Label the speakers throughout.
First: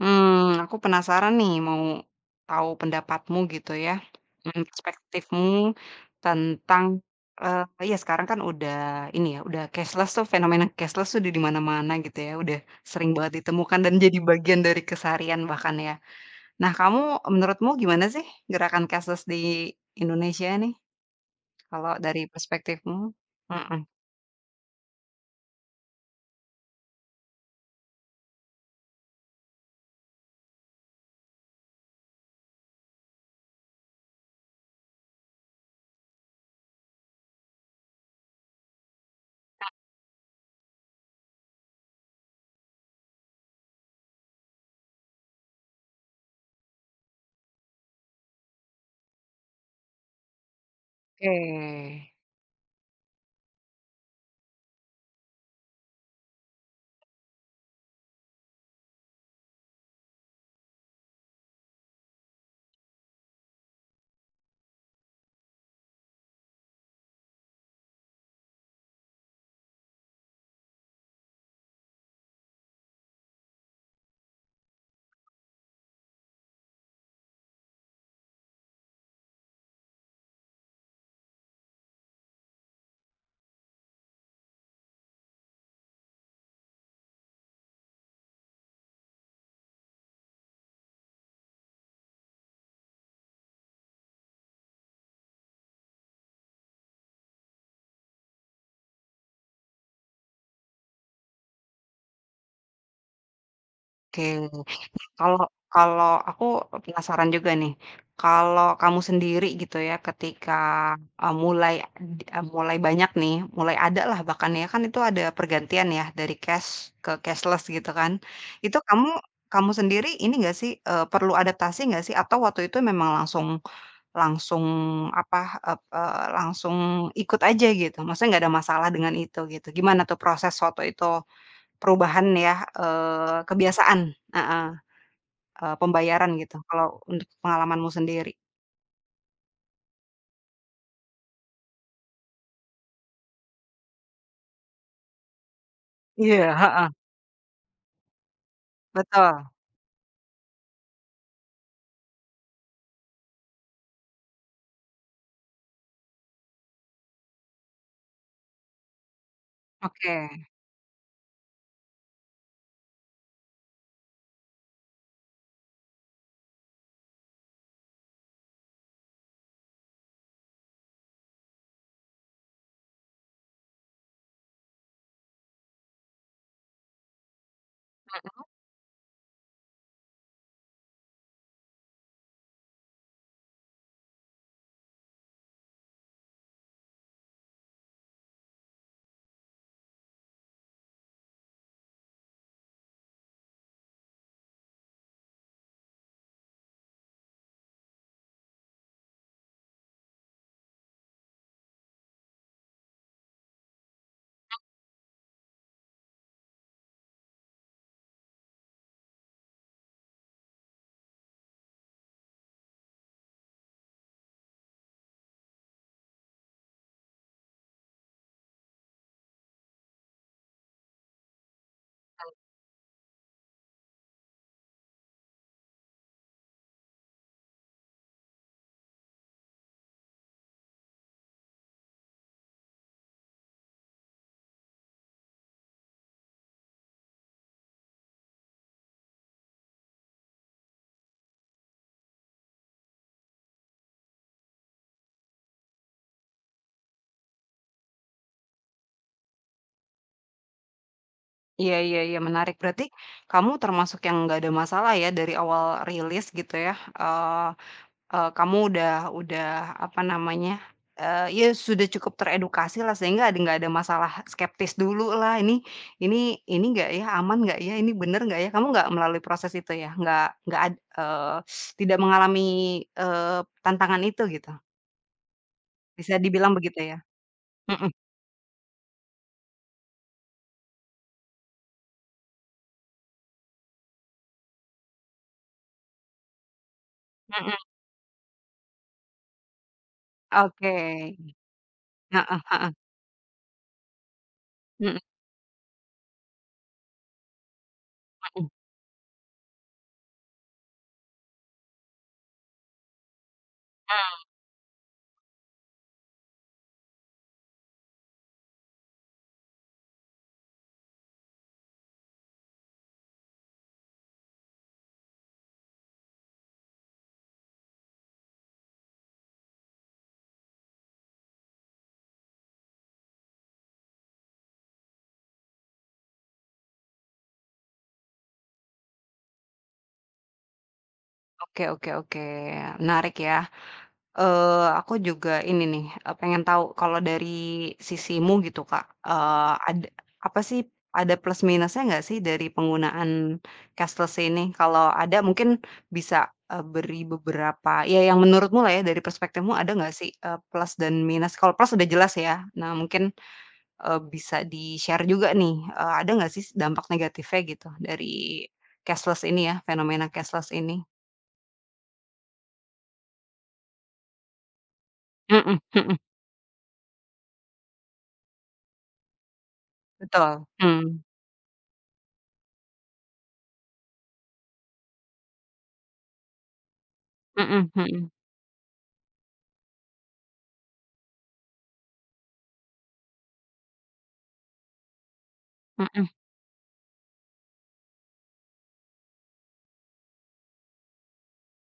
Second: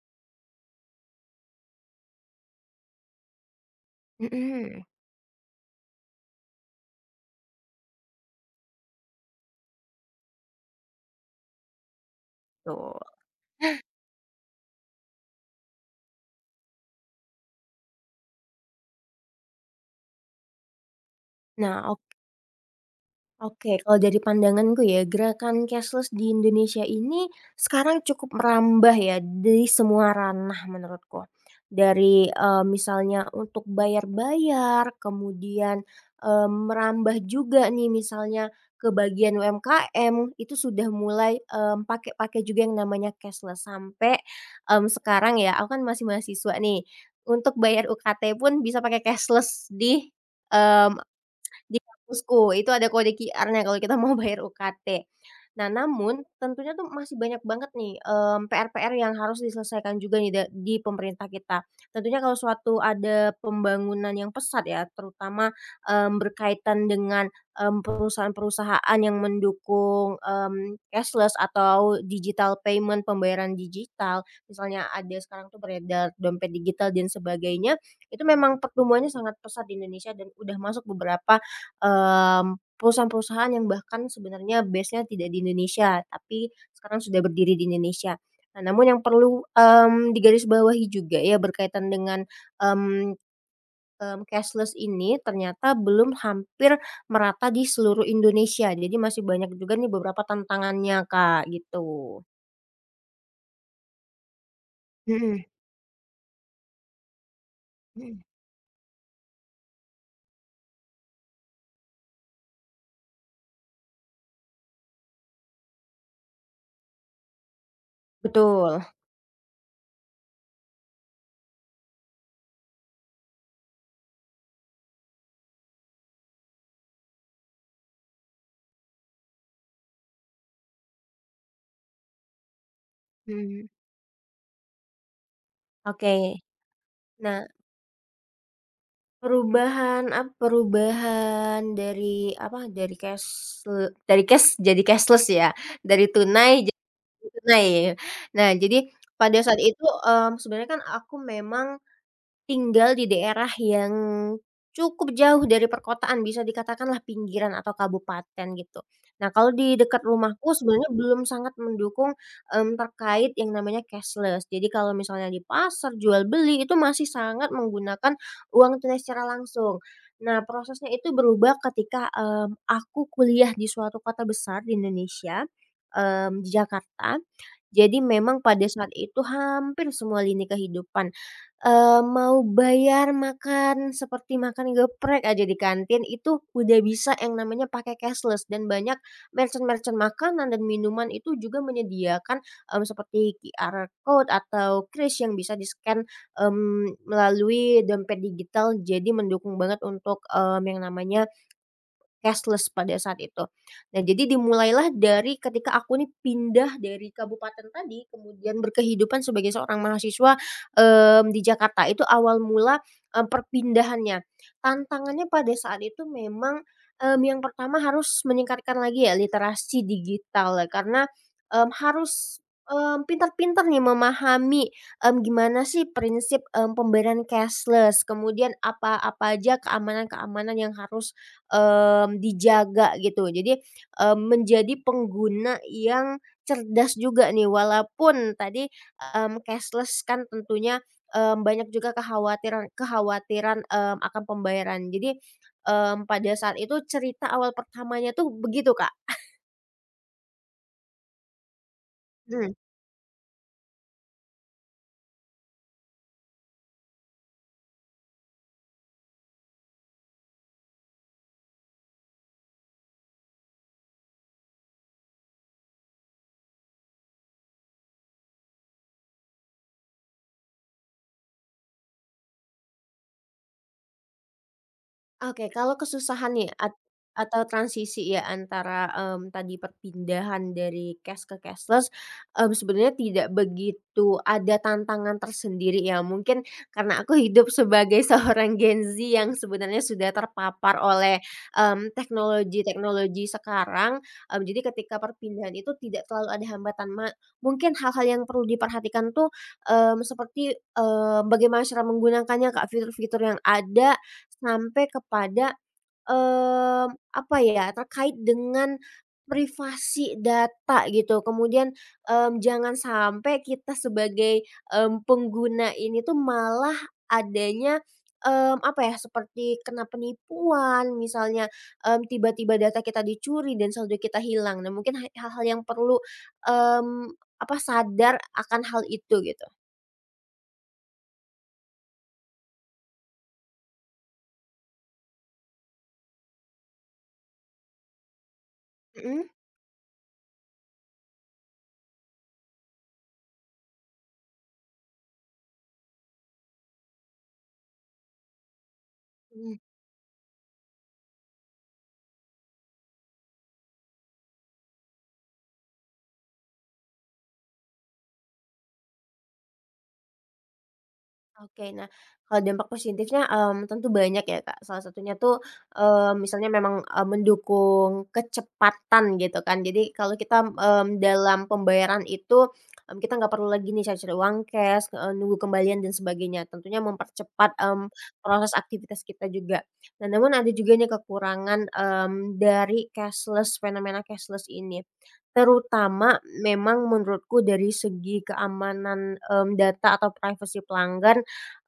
Speaker 1: Aku penasaran nih mau tahu pendapatmu gitu ya,
Speaker 2: Mhm.
Speaker 1: perspektifmu tentang, eee, ya sekarang kan udah ini ya, udah cashless tuh fenomena cashless tuh udah di mana-mana gitu ya, udah
Speaker 2: Tuh.
Speaker 1: sering banget ditemukan dan jadi bagian dari keseharian bahkan ya. Nah kamu menurutmu gimana sih gerakan cashless di Indonesia nih,
Speaker 2: Nah,
Speaker 1: kalau
Speaker 2: ok
Speaker 1: dari perspektifmu?
Speaker 2: oke,
Speaker 1: Mhm,
Speaker 2: kalau dari pandanganku ya, gerakan cashless di Indonesia ini sekarang cukup merambah ya di semua ranah menurutku. Dari, misalnya untuk bayar-bayar, kemudian, merambah juga nih misalnya ke bagian UMKM, itu sudah mulai, pakai pakai juga yang namanya cashless. Sampai, sekarang ya, aku kan masih mahasiswa nih, untuk bayar UKT pun bisa pakai cashless mmm, Di
Speaker 1: oke.
Speaker 2: kampusku, itu ada kode QR-nya kalau kita mau bayar UKT. Nah, namun tentunya tuh masih banyak banget nih, PR-PR yang harus diselesaikan juga nih di pemerintah kita. Tentunya kalau suatu ada pembangunan yang pesat ya, terutama, berkaitan dengan, perusahaan-perusahaan yang mendukung, cashless atau digital payment, pembayaran digital, misalnya ada sekarang tuh beredar dompet digital dan sebagainya, itu memang pertumbuhannya sangat pesat di Indonesia dan udah masuk beberapa perusahaan-perusahaan yang bahkan sebenarnya base-nya tidak di Indonesia, tapi sekarang sudah berdiri di Indonesia. Nah, namun yang perlu, digarisbawahi juga ya berkaitan dengan, mmm cashless ini ternyata belum hampir merata di seluruh Indonesia. Jadi masih banyak juga nih beberapa tantangannya, Kak, gitu.
Speaker 1: Oke. Kalau
Speaker 2: Mhm
Speaker 1: kalau aku penasaran juga nih,
Speaker 2: mhm.
Speaker 1: kalau kamu sendiri gitu ya ketika, eee, mulai d eee, mulai banyak nih, mulai ada lah bahkan ya, kan itu ada pergantian ya dari cash ke cashless gitu kan. Itu
Speaker 2: Betul,
Speaker 1: kamu kamu sendiri ini nggak sih, perlu adaptasi nggak sih atau waktu itu memang langsung langsung apa, ep eee, langsung ikut aja gitu? Maksudnya nggak ada masalah dengan itu gitu, gimana tuh proses waktu itu perubahan ya,
Speaker 2: mhm,
Speaker 1: kebiasaan? Heeh. Pembayaran
Speaker 2: oke.
Speaker 1: gitu, kalau untuk
Speaker 2: Nah,
Speaker 1: pengalamanmu sendiri?
Speaker 2: perubahan dari cash jadi cashless ya, dari
Speaker 1: Iya,
Speaker 2: tunai jadi
Speaker 1: heeh,
Speaker 2: tunai. Nah, jadi pada
Speaker 1: betul.
Speaker 2: saat itu, sebenarnya kan aku memang tinggal di daerah yang cukup jauh dari perkotaan, bisa dikatakanlah pinggiran atau kabupaten gitu. Nah, kalau di dekat
Speaker 1: Oke,
Speaker 2: rumahku sebenarnya belum sangat mendukung, terkait yang namanya cashless. Jadi kalau misalnya di pasar, jual beli, itu masih sangat menggunakan uang tunai secara langsung. Nah, prosesnya itu berubah ketika, aku kuliah di suatu kota besar di Indonesia, di Jakarta. Jadi memang pada saat itu hampir semua lini kehidupan mau bayar makan seperti makan geprek aja di kantin itu udah bisa yang namanya pakai cashless, dan banyak merchant-merchant makanan dan minuman itu juga menyediakan, seperti QR code atau kris yang bisa di-scan, melalui dompet digital, jadi mendukung banget untuk, yang namanya cashless pada saat itu. Nah, jadi dimulailah dari ketika aku nih pindah dari kabupaten tadi, kemudian berkehidupan sebagai seorang mahasiswa, di Jakarta. Itu awal mula, perpindahannya. Tantangannya pada saat itu memang, yang pertama harus meningkatkan lagi ya literasi digital ya, karena, harus, pintar-pintar nih memahami, gimana sih prinsip, pembayaran cashless, kemudian apa apa aja keamanan-keamanan yang harus dijaga gitu. Jadi, menjadi pengguna yang cerdas juga nih, walaupun tadi, cashless kan tentunya, banyak juga kekhawatiran kekhawatiran, akan pembayaran. Jadi, pada saat itu cerita awal pertamanya tuh begitu, Kak.
Speaker 1: iya iya iya
Speaker 2: Mhm.
Speaker 1: menarik, berarti kamu termasuk yang nggak ada masalah ya dari awal rilis gitu ya, eee eee, kamu udah apa namanya, ya sudah cukup teredukasi lah sehingga ada nggak ada masalah skeptis dulu lah, ini ini nggak ya, aman nggak ya, ini bener nggak ya, kamu nggak melalui proses itu ya? Nggak ad eee, tidak mengalami, tantangan itu gitu,
Speaker 2: Oke, kalau
Speaker 1: bisa
Speaker 2: kesusahan nih
Speaker 1: dibilang begitu ya?
Speaker 2: atau
Speaker 1: Mhm.
Speaker 2: transisi ya antara, tadi perpindahan dari cash ke cashless, sebenarnya tidak begitu ada tantangan tersendiri ya. Mungkin karena aku hidup
Speaker 1: Mhm,
Speaker 2: sebagai seorang Gen Z yang sebenarnya sudah terpapar
Speaker 1: oke.
Speaker 2: oleh,
Speaker 1: Heeh heeh.
Speaker 2: teknologi-teknologi sekarang, jadi ketika
Speaker 1: Mhm
Speaker 2: perpindahan itu tidak terlalu ada hambatan. Mungkin hal-hal yang perlu
Speaker 1: mhm.
Speaker 2: diperhatikan tuh, seperti, bagaimana cara menggunakannya, Kak, fitur-fitur yang ada
Speaker 1: Mmm,
Speaker 2: sampai kepada, mmm, apa ya, terkait dengan privasi data gitu. Kemudian, jangan sampai kita sebagai, pengguna ini tuh malah adanya, apa ya, seperti kena penipuan misalnya, tiba-tiba data kita dicuri dan saldo kita hilang. Nah mungkin hal-hal yang perlu, mmm, apa, sadar akan hal itu gitu.
Speaker 1: oke oke oke. Menarik ya. Aku juga ini nih, pengen tahu kalau dari sisimu gitu, Kak,
Speaker 2: Mhm?
Speaker 1: ada apa sih, ada plus minusnya nggak sih dari penggunaan cashless ini? Kalau ada mungkin bisa, beri beberapa ya yang menurutmu lah ya, dari perspektifmu ada nggak sih, plus dan minus? Kalau plus udah jelas ya. Nah mungkin bisa di-share juga nih, ada nggak sih dampak negatifnya gitu dari cashless ini ya, fenomena cashless ini?
Speaker 2: Oke, nah kalau dampak positifnya, tentu banyak ya, Kak. Salah satunya tuh,
Speaker 1: Mhm mhm.
Speaker 2: misalnya memang, mendukung kecepatan gitu kan. Jadi kalau kita,
Speaker 1: Betul, mhm.
Speaker 2: dalam pembayaran itu, kita nggak perlu lagi nih cari-cari uang cash, nunggu kembalian dan sebagainya. Tentunya mempercepat,
Speaker 1: Mhm mhm
Speaker 2: proses aktivitas kita juga. Nah, namun ada juga nih kekurangan, dari cashless, fenomena cashless ini.
Speaker 1: mhm
Speaker 2: Terutama memang menurutku dari segi keamanan, data atau privasi pelanggan.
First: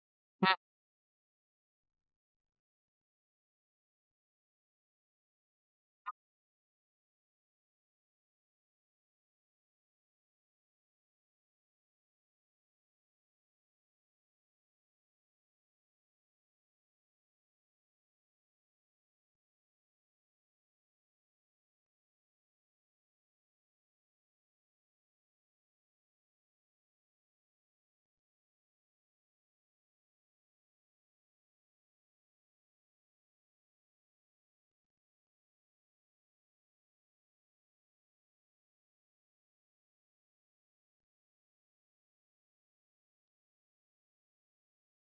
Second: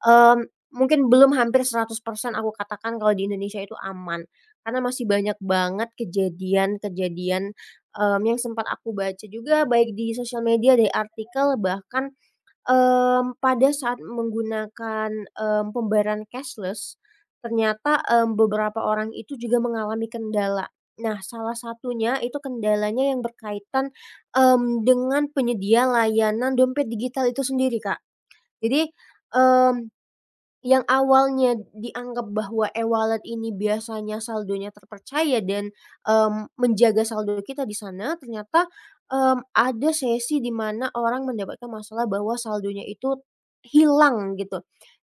Speaker 1: mhm.
Speaker 2: Mungkin belum hampir 100% aku katakan kalau di Indonesia itu aman, karena masih banyak banget kejadian-kejadian, yang sempat aku baca juga, baik di sosial media, dari artikel, bahkan, pada saat menggunakan, pembayaran cashless, ternyata, beberapa orang itu juga mengalami kendala. Nah, salah satunya itu kendalanya yang berkaitan, dengan penyedia layanan dompet digital itu sendiri, Kak. Jadi, mmm yang awalnya dianggap bahwa e-wallet ini biasanya saldonya terpercaya dan, menjaga saldo kita di sana, ternyata, ada sesi di mana orang mendapatkan masalah bahwa saldonya itu hilang gitu.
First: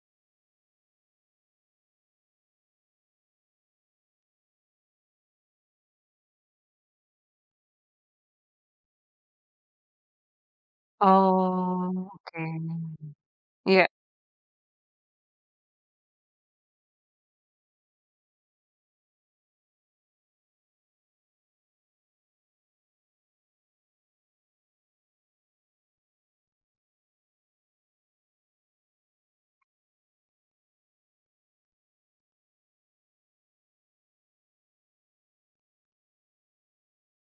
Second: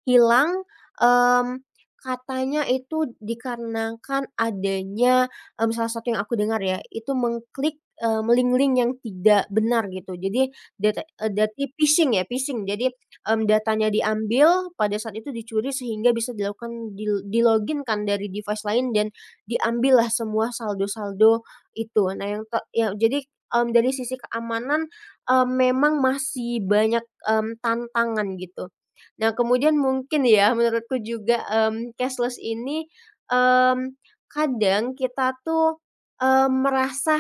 Speaker 2: Hilang, mmm, katanya itu dikarenakan adanya, salah satu yang aku dengar ya, itu mengklik, link-link yang tidak benar gitu. Jadi data dari
Speaker 1: Oh,
Speaker 2: phishing ya,
Speaker 1: oke.
Speaker 2: phishing. Jadi
Speaker 1: Iya,
Speaker 2: datanya diambil, pada saat itu dicuri, sehingga bisa dilakukan di login dari device lain dan diambillah semua saldo-saldo itu. Nah yang ya jadi, dari sisi keamanan, memang masih banyak, tantangan gitu. Nah kemudian mungkin ya menurutku juga, cashless ini, mmm, kadang kita tuh, merasa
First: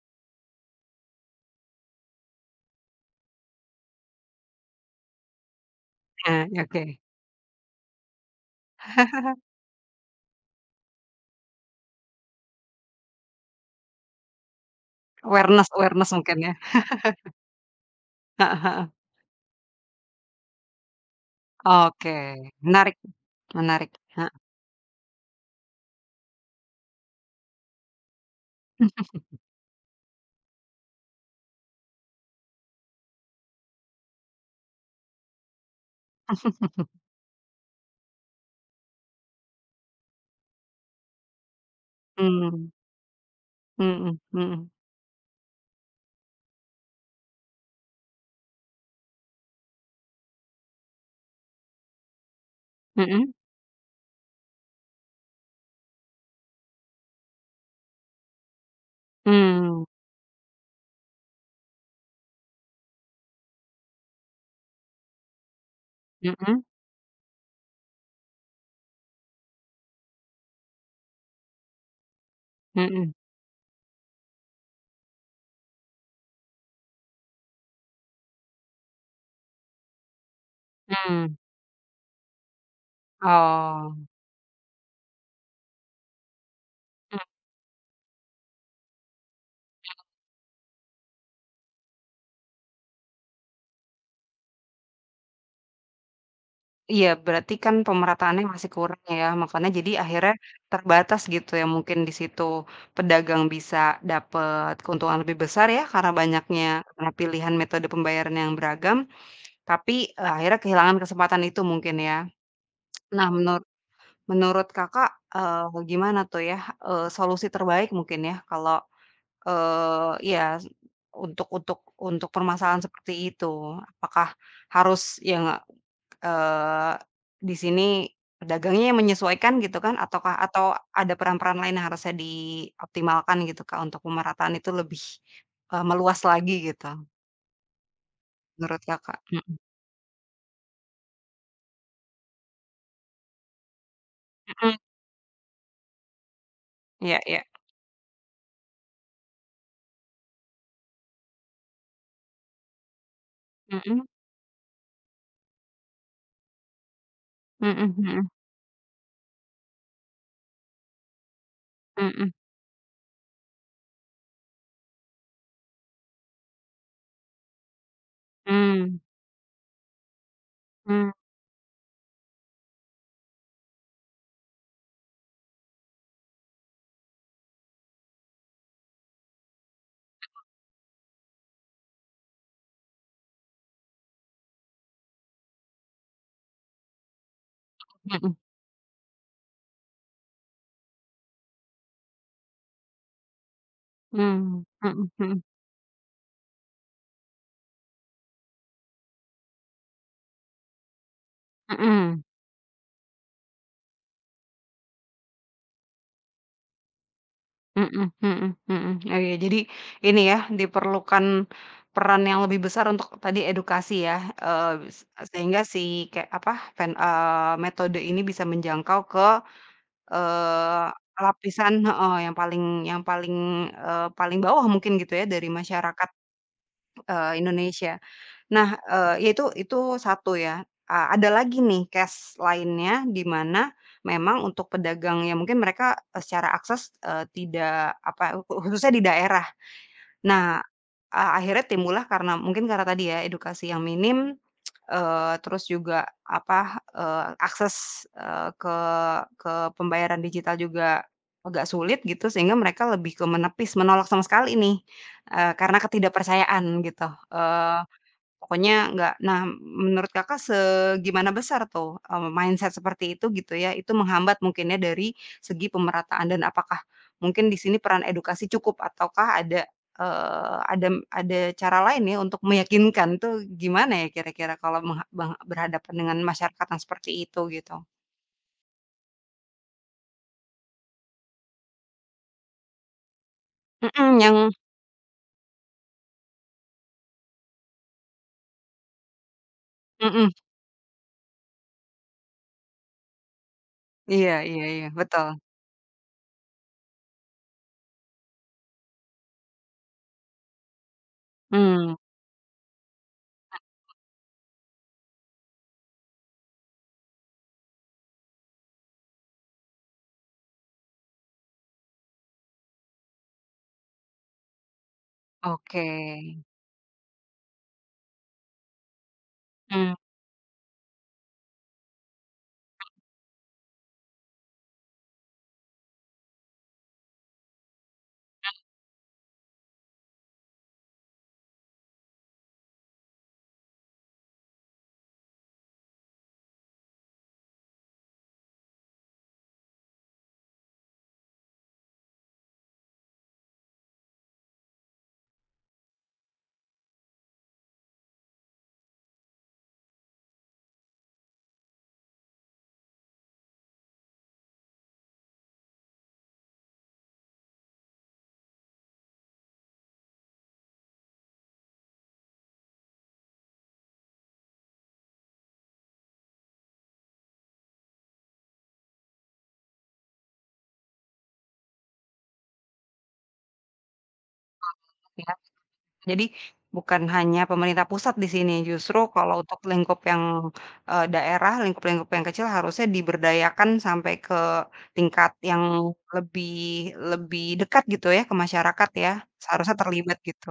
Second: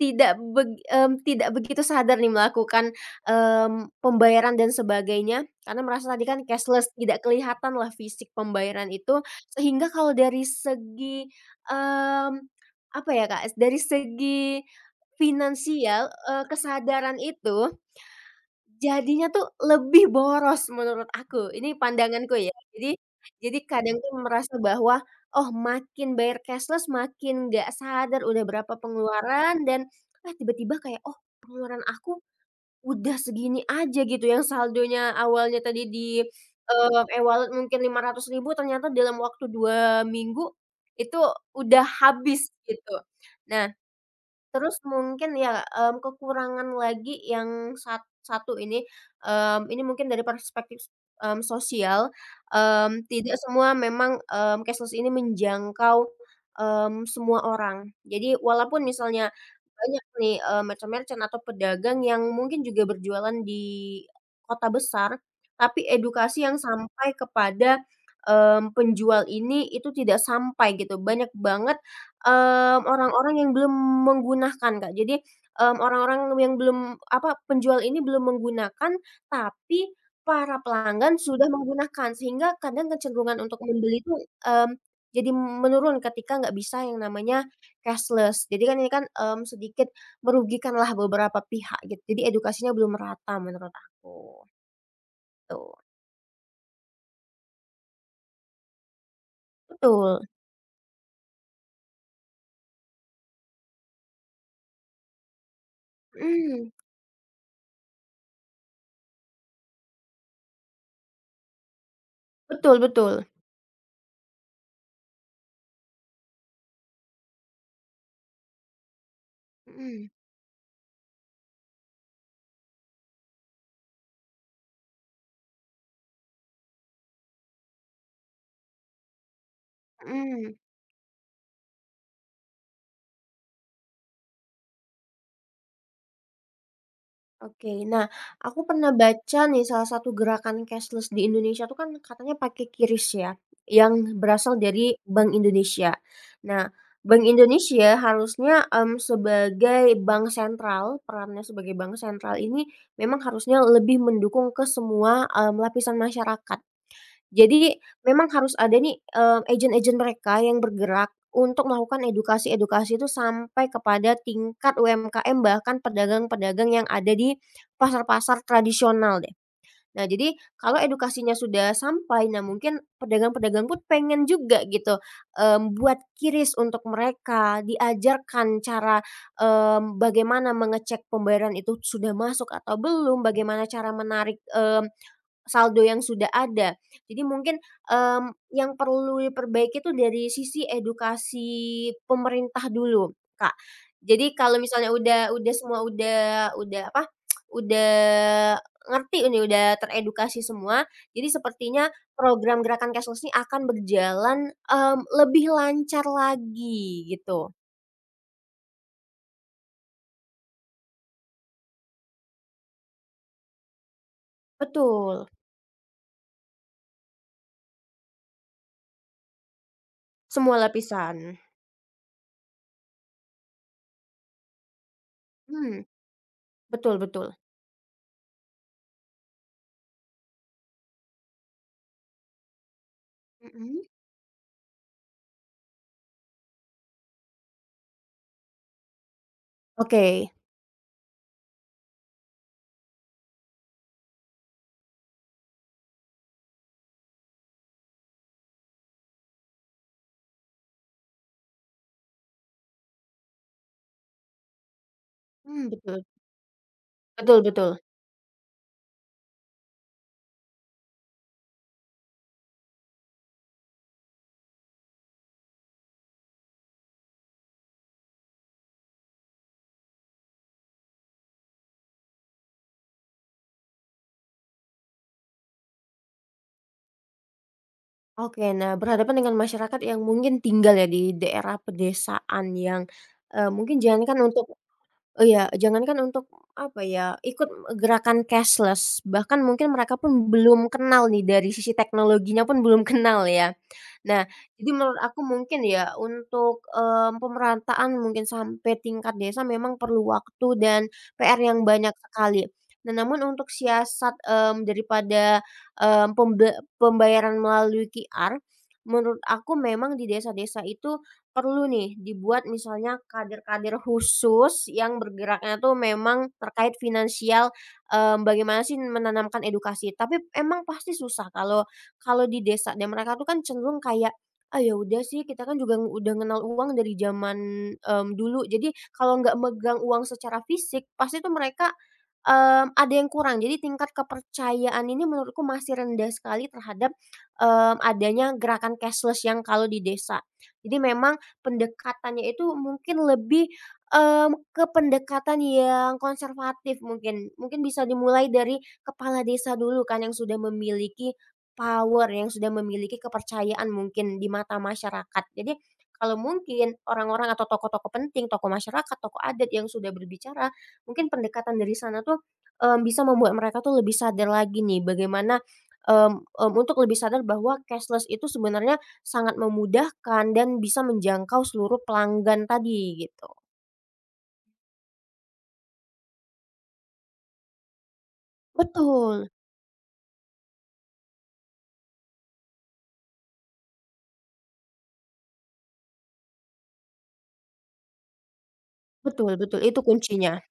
Speaker 2: tidak begitu sadar nih melakukan, pembayaran dan sebagainya, karena merasa tadi kan
Speaker 1: heeh, oke.
Speaker 2: cashless, tidak kelihatan lah fisik pembayaran itu, sehingga kalau dari segi, mmm, apa ya, Kak, dari segi
Speaker 1: Awareness
Speaker 2: finansial,
Speaker 1: awareness mungkin ya?
Speaker 2: kesadaran itu
Speaker 1: Heeh heeh.
Speaker 2: jadinya tuh lebih boros menurut aku, ini
Speaker 1: Oke,
Speaker 2: pandanganku ya. Jadi
Speaker 1: menarik menarik,
Speaker 2: kadang tuh
Speaker 1: heeh.
Speaker 2: merasa bahwa, oh, makin bayar cashless makin nggak sadar udah berapa pengeluaran, dan, ah, tiba-tiba kayak, oh pengeluaran aku udah segini aja gitu, yang saldonya awalnya tadi di, e-wallet mungkin Rp500.000, ternyata dalam waktu 2 minggu itu udah habis
Speaker 1: Mmm,
Speaker 2: gitu. Nah,
Speaker 1: mhm mhm.
Speaker 2: terus mungkin ya, kekurangan lagi yang satu ini, ini mungkin dari perspektif, sosial,
Speaker 1: Mhm,
Speaker 2: tidak semua memang, cashless ini menjangkau, semua orang. Jadi walaupun misalnya
Speaker 1: mmm,
Speaker 2: banyak nih, merchant-merchant atau pedagang yang mungkin juga berjualan di kota besar, tapi
Speaker 1: mhm
Speaker 2: edukasi yang
Speaker 1: mhm,
Speaker 2: sampai kepada, penjual ini itu tidak sampai gitu. Banyak banget,
Speaker 1: mhm.
Speaker 2: orang-orang yang belum menggunakan, Kak. Jadi, orang-orang yang belum apa, penjual ini belum menggunakan, tapi para pelanggan
Speaker 1: Mmm.
Speaker 2: sudah menggunakan, sehingga kadang kecenderungan untuk
Speaker 1: Oh.
Speaker 2: membeli itu, mmm, jadi menurun ketika nggak bisa yang namanya cashless. Jadi kan ini kan, sedikit merugikanlah beberapa pihak gitu, jadi edukasinya belum merata menurut aku, gitu.
Speaker 1: Iya, berarti kan pemerataannya masih kurang ya, makanya jadi
Speaker 2: Betul,
Speaker 1: akhirnya terbatas gitu ya mungkin di situ pedagang bisa dapat keuntungan lebih besar ya karena banyaknya
Speaker 2: mhm,
Speaker 1: karena pilihan metode pembayaran yang beragam, tapi, akhirnya kehilangan kesempatan itu mungkin ya.
Speaker 2: betul betul,
Speaker 1: Nah menurut menurut Kakak, gimana tuh ya, solusi terbaik mungkin ya kalau,
Speaker 2: mhm
Speaker 1: iya untuk untuk untuk permasalahan seperti itu? Apakah harus yang Eee, di sini pedagangnya yang menyesuaikan gitu kan ataukah
Speaker 2: mhm.
Speaker 1: atau ada peran-peran lain yang harusnya dioptimalkan gitu, Kak, untuk pemerataan itu lebih, meluas lagi gitu
Speaker 2: Oke. Nah, aku
Speaker 1: menurut
Speaker 2: pernah
Speaker 1: Kakak?
Speaker 2: baca
Speaker 1: Mhm
Speaker 2: nih salah satu gerakan cashless di Indonesia tuh kan katanya pakai QRIS ya, yang berasal
Speaker 1: mhm,
Speaker 2: dari Bank Indonesia. Nah,
Speaker 1: iya
Speaker 2: Bank
Speaker 1: iya,
Speaker 2: Indonesia harusnya, sebagai bank sentral, perannya sebagai bank sentral ini memang harusnya lebih
Speaker 1: mhm,
Speaker 2: mendukung ke semua, lapisan masyarakat. Jadi
Speaker 1: mhm mhm,
Speaker 2: memang harus ada nih, agen mereka yang bergerak untuk melakukan
Speaker 1: mhm,
Speaker 2: edukasi-edukasi itu sampai kepada tingkat UMKM, bahkan pedagang-pedagang yang ada di pasar-pasar
Speaker 1: mhm,
Speaker 2: tradisional deh. Nah, jadi kalau
Speaker 1: mmm,
Speaker 2: edukasinya sudah sampai, nah mungkin pedagang-pedagang pun pengen juga gitu, buat kiris untuk mereka, diajarkan cara, bagaimana mengecek pembayaran itu sudah masuk atau belum, bagaimana cara menarik, saldo yang sudah ada. Jadi mungkin,
Speaker 1: mhm, mhm,
Speaker 2: yang perlu diperbaiki itu dari sisi edukasi pemerintah dulu, Kak. Jadi kalau
Speaker 1: mmm,
Speaker 2: misalnya
Speaker 1: mhm mhm,
Speaker 2: udah semua udah apa, udah ngerti ini, udah teredukasi semua, jadi sepertinya
Speaker 1: mhm.
Speaker 2: program gerakan cashless ini akan berjalan, mmm, lebih lancar lagi gitu.
Speaker 1: Mhm mhm mhm. Oh iya, jadi ini ya, diperlukan peran yang lebih besar untuk tadi edukasi ya, eee, se
Speaker 2: Betul,
Speaker 1: sehingga si kayak apa, metode ini bisa menjangkau ke,
Speaker 2: semua
Speaker 1: eee,
Speaker 2: lapisan.
Speaker 1: lapisan heeh, yang paling, paling bawah mungkin gitu ya dari
Speaker 2: Mhm,
Speaker 1: masyarakat,
Speaker 2: betul betul.
Speaker 1: Indonesia. Nah, ya itu satu ya, ada lagi nih case lainnya di mana
Speaker 2: Mhm.
Speaker 1: memang untuk pedagang yang mungkin mereka, secara akses, tidak apa, khususnya di daerah.
Speaker 2: Oke.
Speaker 1: Nah, akhirnya timbullah karena mungkin karena tadi ya edukasi yang minim, terus juga apa, akses, eee, ke pembayaran digital juga agak sulit gitu sehingga mereka lebih ke menepis, menolak sama sekali nih,
Speaker 2: Mmm,
Speaker 1: karena
Speaker 2: betul.
Speaker 1: ketidakpercayaan gitu,
Speaker 2: Betul betul.
Speaker 1: eee Pokoknya nggak nah, menurut Kakak segimana besar tuh, mindset seperti itu gitu ya, itu menghambat mungkinnya dari segi pemerataan dan apakah mungkin di sini peran edukasi cukup ataukah ada, eee, ada ada cara lain ya untuk meyakinkan tuh gimana ya kira-kira kalau mengha beng berhadapan dengan masyarakat yang seperti itu gitu?
Speaker 2: Oke, nah berhadapan dengan masyarakat yang mungkin tinggal ya di daerah pedesaan yang, mungkin jangankan
Speaker 1: Mhm, yang
Speaker 2: untuk iya, jangankan untuk apa ya, ikut gerakan cashless, bahkan mungkin mereka
Speaker 1: mhm,
Speaker 2: pun belum kenal nih, dari sisi teknologinya pun belum kenal ya. Nah,
Speaker 1: iya iya
Speaker 2: jadi
Speaker 1: iya,
Speaker 2: menurut aku
Speaker 1: betul.
Speaker 2: mungkin ya untuk, pemerataan mungkin sampai tingkat desa memang perlu waktu dan PR yang banyak
Speaker 1: Mmm,
Speaker 2: sekali. Nah, namun untuk siasat, daripada, mmm, pembe pembayaran melalui QR, menurut aku memang di desa-desa itu perlu nih dibuat misalnya kader-kader khusus yang bergeraknya tuh
Speaker 1: oke,
Speaker 2: memang terkait finansial, bagaimana sih menanamkan
Speaker 1: mmm.
Speaker 2: edukasi. Tapi emang pasti susah, kalau kalau di desa dan mereka tuh kan cenderung kayak, "Ah, ya udah sih, kita kan juga udah kenal uang dari zaman, dulu." Jadi kalau nggak megang uang secara fisik pasti tuh mereka, ada yang kurang. Jadi tingkat kepercayaan ini menurutku masih rendah sekali terhadap, adanya gerakan cashless yang kalau di desa. Jadi memang pendekatannya itu mungkin lebih, mmm, ke pendekatan yang konservatif mungkin. Mungkin bisa dimulai dari kepala desa dulu kan, yang sudah memiliki power, yang sudah memiliki kepercayaan mungkin di mata masyarakat. Jadi kalau mungkin orang-orang atau tokoh-tokoh penting, tokoh masyarakat, tokoh adat yang sudah berbicara, mungkin pendekatan dari sana tuh, bisa membuat mereka tuh lebih sadar lagi nih bagaimana, untuk lebih sadar bahwa cashless itu sebenarnya sangat memudahkan dan bisa menjangkau seluruh pelanggan tadi gitu.
Speaker 1: Jadi, bukan hanya pemerintah pusat di sini, justru
Speaker 2: Betul,
Speaker 1: kalau untuk lingkup yang, daerah, lingkup-lingkup yang kecil harusnya diberdayakan sampai ke tingkat yang lebih lebih dekat gitu ya ke masyarakat ya,
Speaker 2: betul betul,
Speaker 1: seharusnya
Speaker 2: itu
Speaker 1: terlibat
Speaker 2: kuncinya.
Speaker 1: gitu.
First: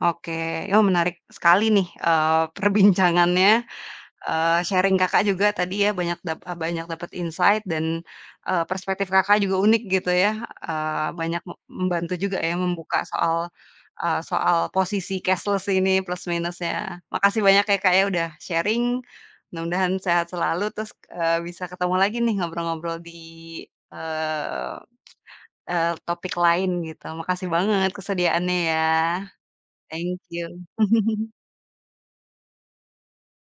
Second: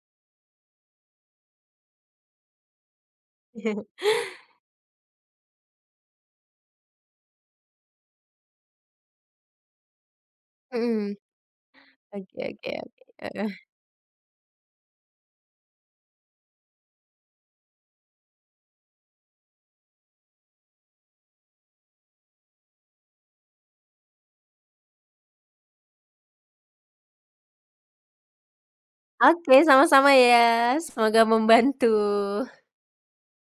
Speaker 1: Oke, oh menarik sekali nih, perbincangannya sharing Kakak juga tadi ya banyak dapat insight dan, perspektif Kakak juga unik gitu ya, eee,
Speaker 2: Mhm,
Speaker 1: banyak me membantu juga
Speaker 2: oke
Speaker 1: ya
Speaker 2: oke
Speaker 1: membuka
Speaker 2: oke,
Speaker 1: soal, soal posisi cashless ini plus minusnya. Makasih banyak ya Kak ya udah sharing, mudah-mudahan sehat selalu terus, bisa ketemu lagi nih ngobrol-ngobrol di, eee eee, topik lain gitu. Makasih banget kesediaannya ya.
Speaker 2: oke, sama-sama
Speaker 1: Thank you.
Speaker 2: ya, semoga membantu.